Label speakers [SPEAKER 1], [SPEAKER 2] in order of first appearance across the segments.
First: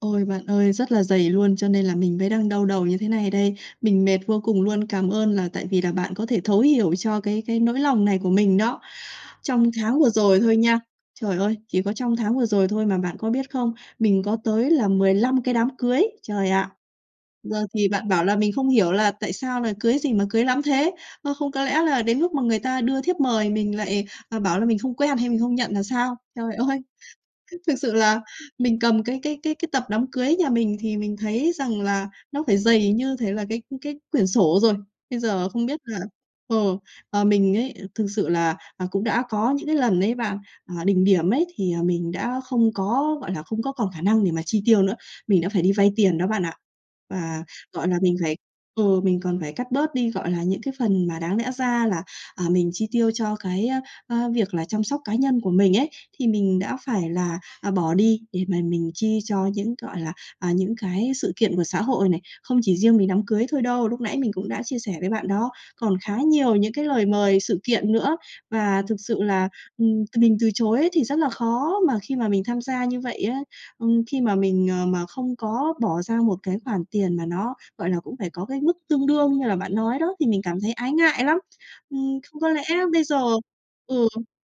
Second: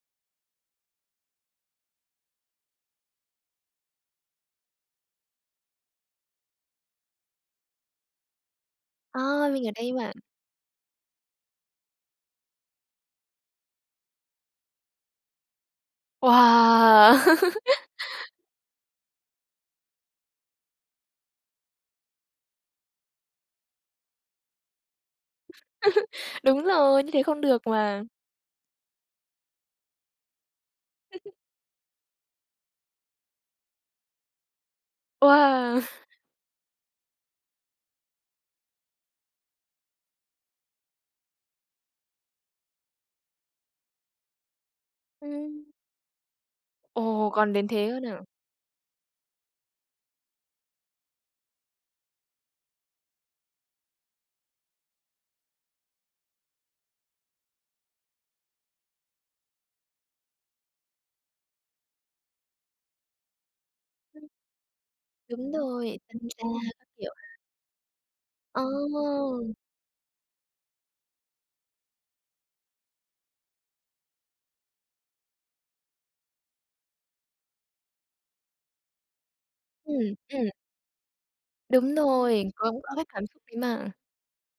[SPEAKER 1] Ôi, bạn ơi, rất là dày luôn, cho nên là mình mới đang đau đầu như thế này đây, mình mệt vô cùng luôn. Cảm ơn là tại vì là bạn có thể thấu hiểu cho cái cái nỗi lòng này của mình đó.
[SPEAKER 2] Ờ, mình
[SPEAKER 1] Trong
[SPEAKER 2] ở đây
[SPEAKER 1] tháng vừa
[SPEAKER 2] mà.
[SPEAKER 1] rồi thôi nha, trời ơi, chỉ có trong tháng vừa rồi thôi mà bạn có biết không? Mình có tới là 15 cái đám cưới, trời ạ!
[SPEAKER 2] Wow!
[SPEAKER 1] Giờ thì bạn bảo là mình không hiểu là tại sao là cưới gì mà cưới lắm thế? Ơ, không có lẽ là đến lúc mà người ta đưa thiếp mời mình lại, ờ, bảo là mình không quen hay mình không nhận là sao? Trời
[SPEAKER 2] Đúng
[SPEAKER 1] ơi,
[SPEAKER 2] rồi, như thế không được
[SPEAKER 1] thực sự
[SPEAKER 2] mà.
[SPEAKER 1] là mình cầm cái cái cái cái tập đám cưới nhà mình thì mình thấy rằng là nó phải dày như thể là cái, ưm, cái quyển sổ rồi. Bây giờ không biết
[SPEAKER 2] Wow!
[SPEAKER 1] là, ờ, ờ, mình ấy, thực sự là, à, cũng đã có những cái lần ấy bạn, à, đỉnh điểm ấy thì, à, mình đã không có, gọi là, không có còn khả năng để mà chi tiêu nữa. Mình đã phải
[SPEAKER 2] Ừm.
[SPEAKER 1] đi vay tiền đó bạn ạ,
[SPEAKER 2] Ồ!
[SPEAKER 1] và,
[SPEAKER 2] Còn đến
[SPEAKER 1] gọi
[SPEAKER 2] thế
[SPEAKER 1] là,
[SPEAKER 2] luôn
[SPEAKER 1] mình
[SPEAKER 2] hả?
[SPEAKER 1] phải ừ, mình còn phải cắt bớt đi, gọi là, những cái phần mà đáng lẽ ra là, à, mình chi tiêu cho cái, a, a, việc là chăm sóc cá nhân của mình ấy thì mình đã phải là, à, bỏ đi để mà mình chi cho những, gọi là, à, những cái sự kiện của xã hội này. Không chỉ riêng về đám cưới thôi đâu, lúc nãy mình cũng đã chia sẻ với bạn đó,
[SPEAKER 2] Đúng
[SPEAKER 1] còn
[SPEAKER 2] rồi,
[SPEAKER 1] khá
[SPEAKER 2] tân gia
[SPEAKER 1] nhiều những cái lời
[SPEAKER 2] kiểu.
[SPEAKER 1] mời sự kiện nữa,
[SPEAKER 2] Ờ!
[SPEAKER 1] và thực sự là, ừm, mình từ chối á thì rất là khó. Mà khi mà mình tham gia như vậy á, ừm, khi mà mình, ờ, mà không có bỏ ra một cái khoản tiền mà nó, gọi là, cũng phải có cái mức tương đương như là bạn nói
[SPEAKER 2] Ừm,
[SPEAKER 1] đó thì mình
[SPEAKER 2] ừm.
[SPEAKER 1] cảm thấy ái ngại lắm,
[SPEAKER 2] Đúng
[SPEAKER 1] ừm. Không có
[SPEAKER 2] rồi,
[SPEAKER 1] lẽ
[SPEAKER 2] vẫn có
[SPEAKER 1] bây
[SPEAKER 2] cái
[SPEAKER 1] giờ
[SPEAKER 2] cảm xúc đấy mà.
[SPEAKER 1] ừ,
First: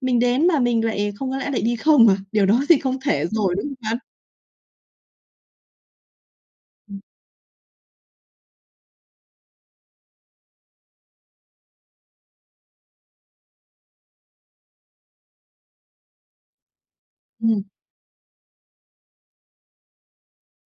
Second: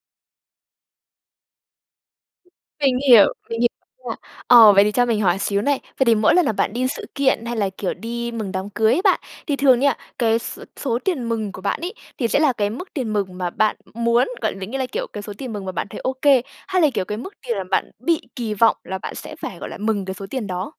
[SPEAKER 1] mình đến mà mình lại không có lẽ lại đi không à? Điều đó thì
[SPEAKER 2] Mình
[SPEAKER 1] không thể
[SPEAKER 2] hiểu,
[SPEAKER 1] rồi,
[SPEAKER 2] mình h
[SPEAKER 1] đúng không bạn?
[SPEAKER 2] nha. Ờ, vậy thì cho mình hỏi xíu này, vậy thì mỗi lần là bạn đi
[SPEAKER 1] Ừm.
[SPEAKER 2] sự kiện, hay là, kiểu, đi mừng đám cưới á bạn, thì thường nha cái s-số tiền mừng của bạn ấy, thì sẽ là cái mức tiền mừng mà bạn muốn gọi định nghĩa là cái, kiểu, cái số tiền mừng mà bạn thấy OK, hay là, kiểu, cái mức tiền mà
[SPEAKER 1] Ừm.
[SPEAKER 2] bạn bị kỳ vọng là bạn sẽ phải, gọi là, mừng cái số tiền đó?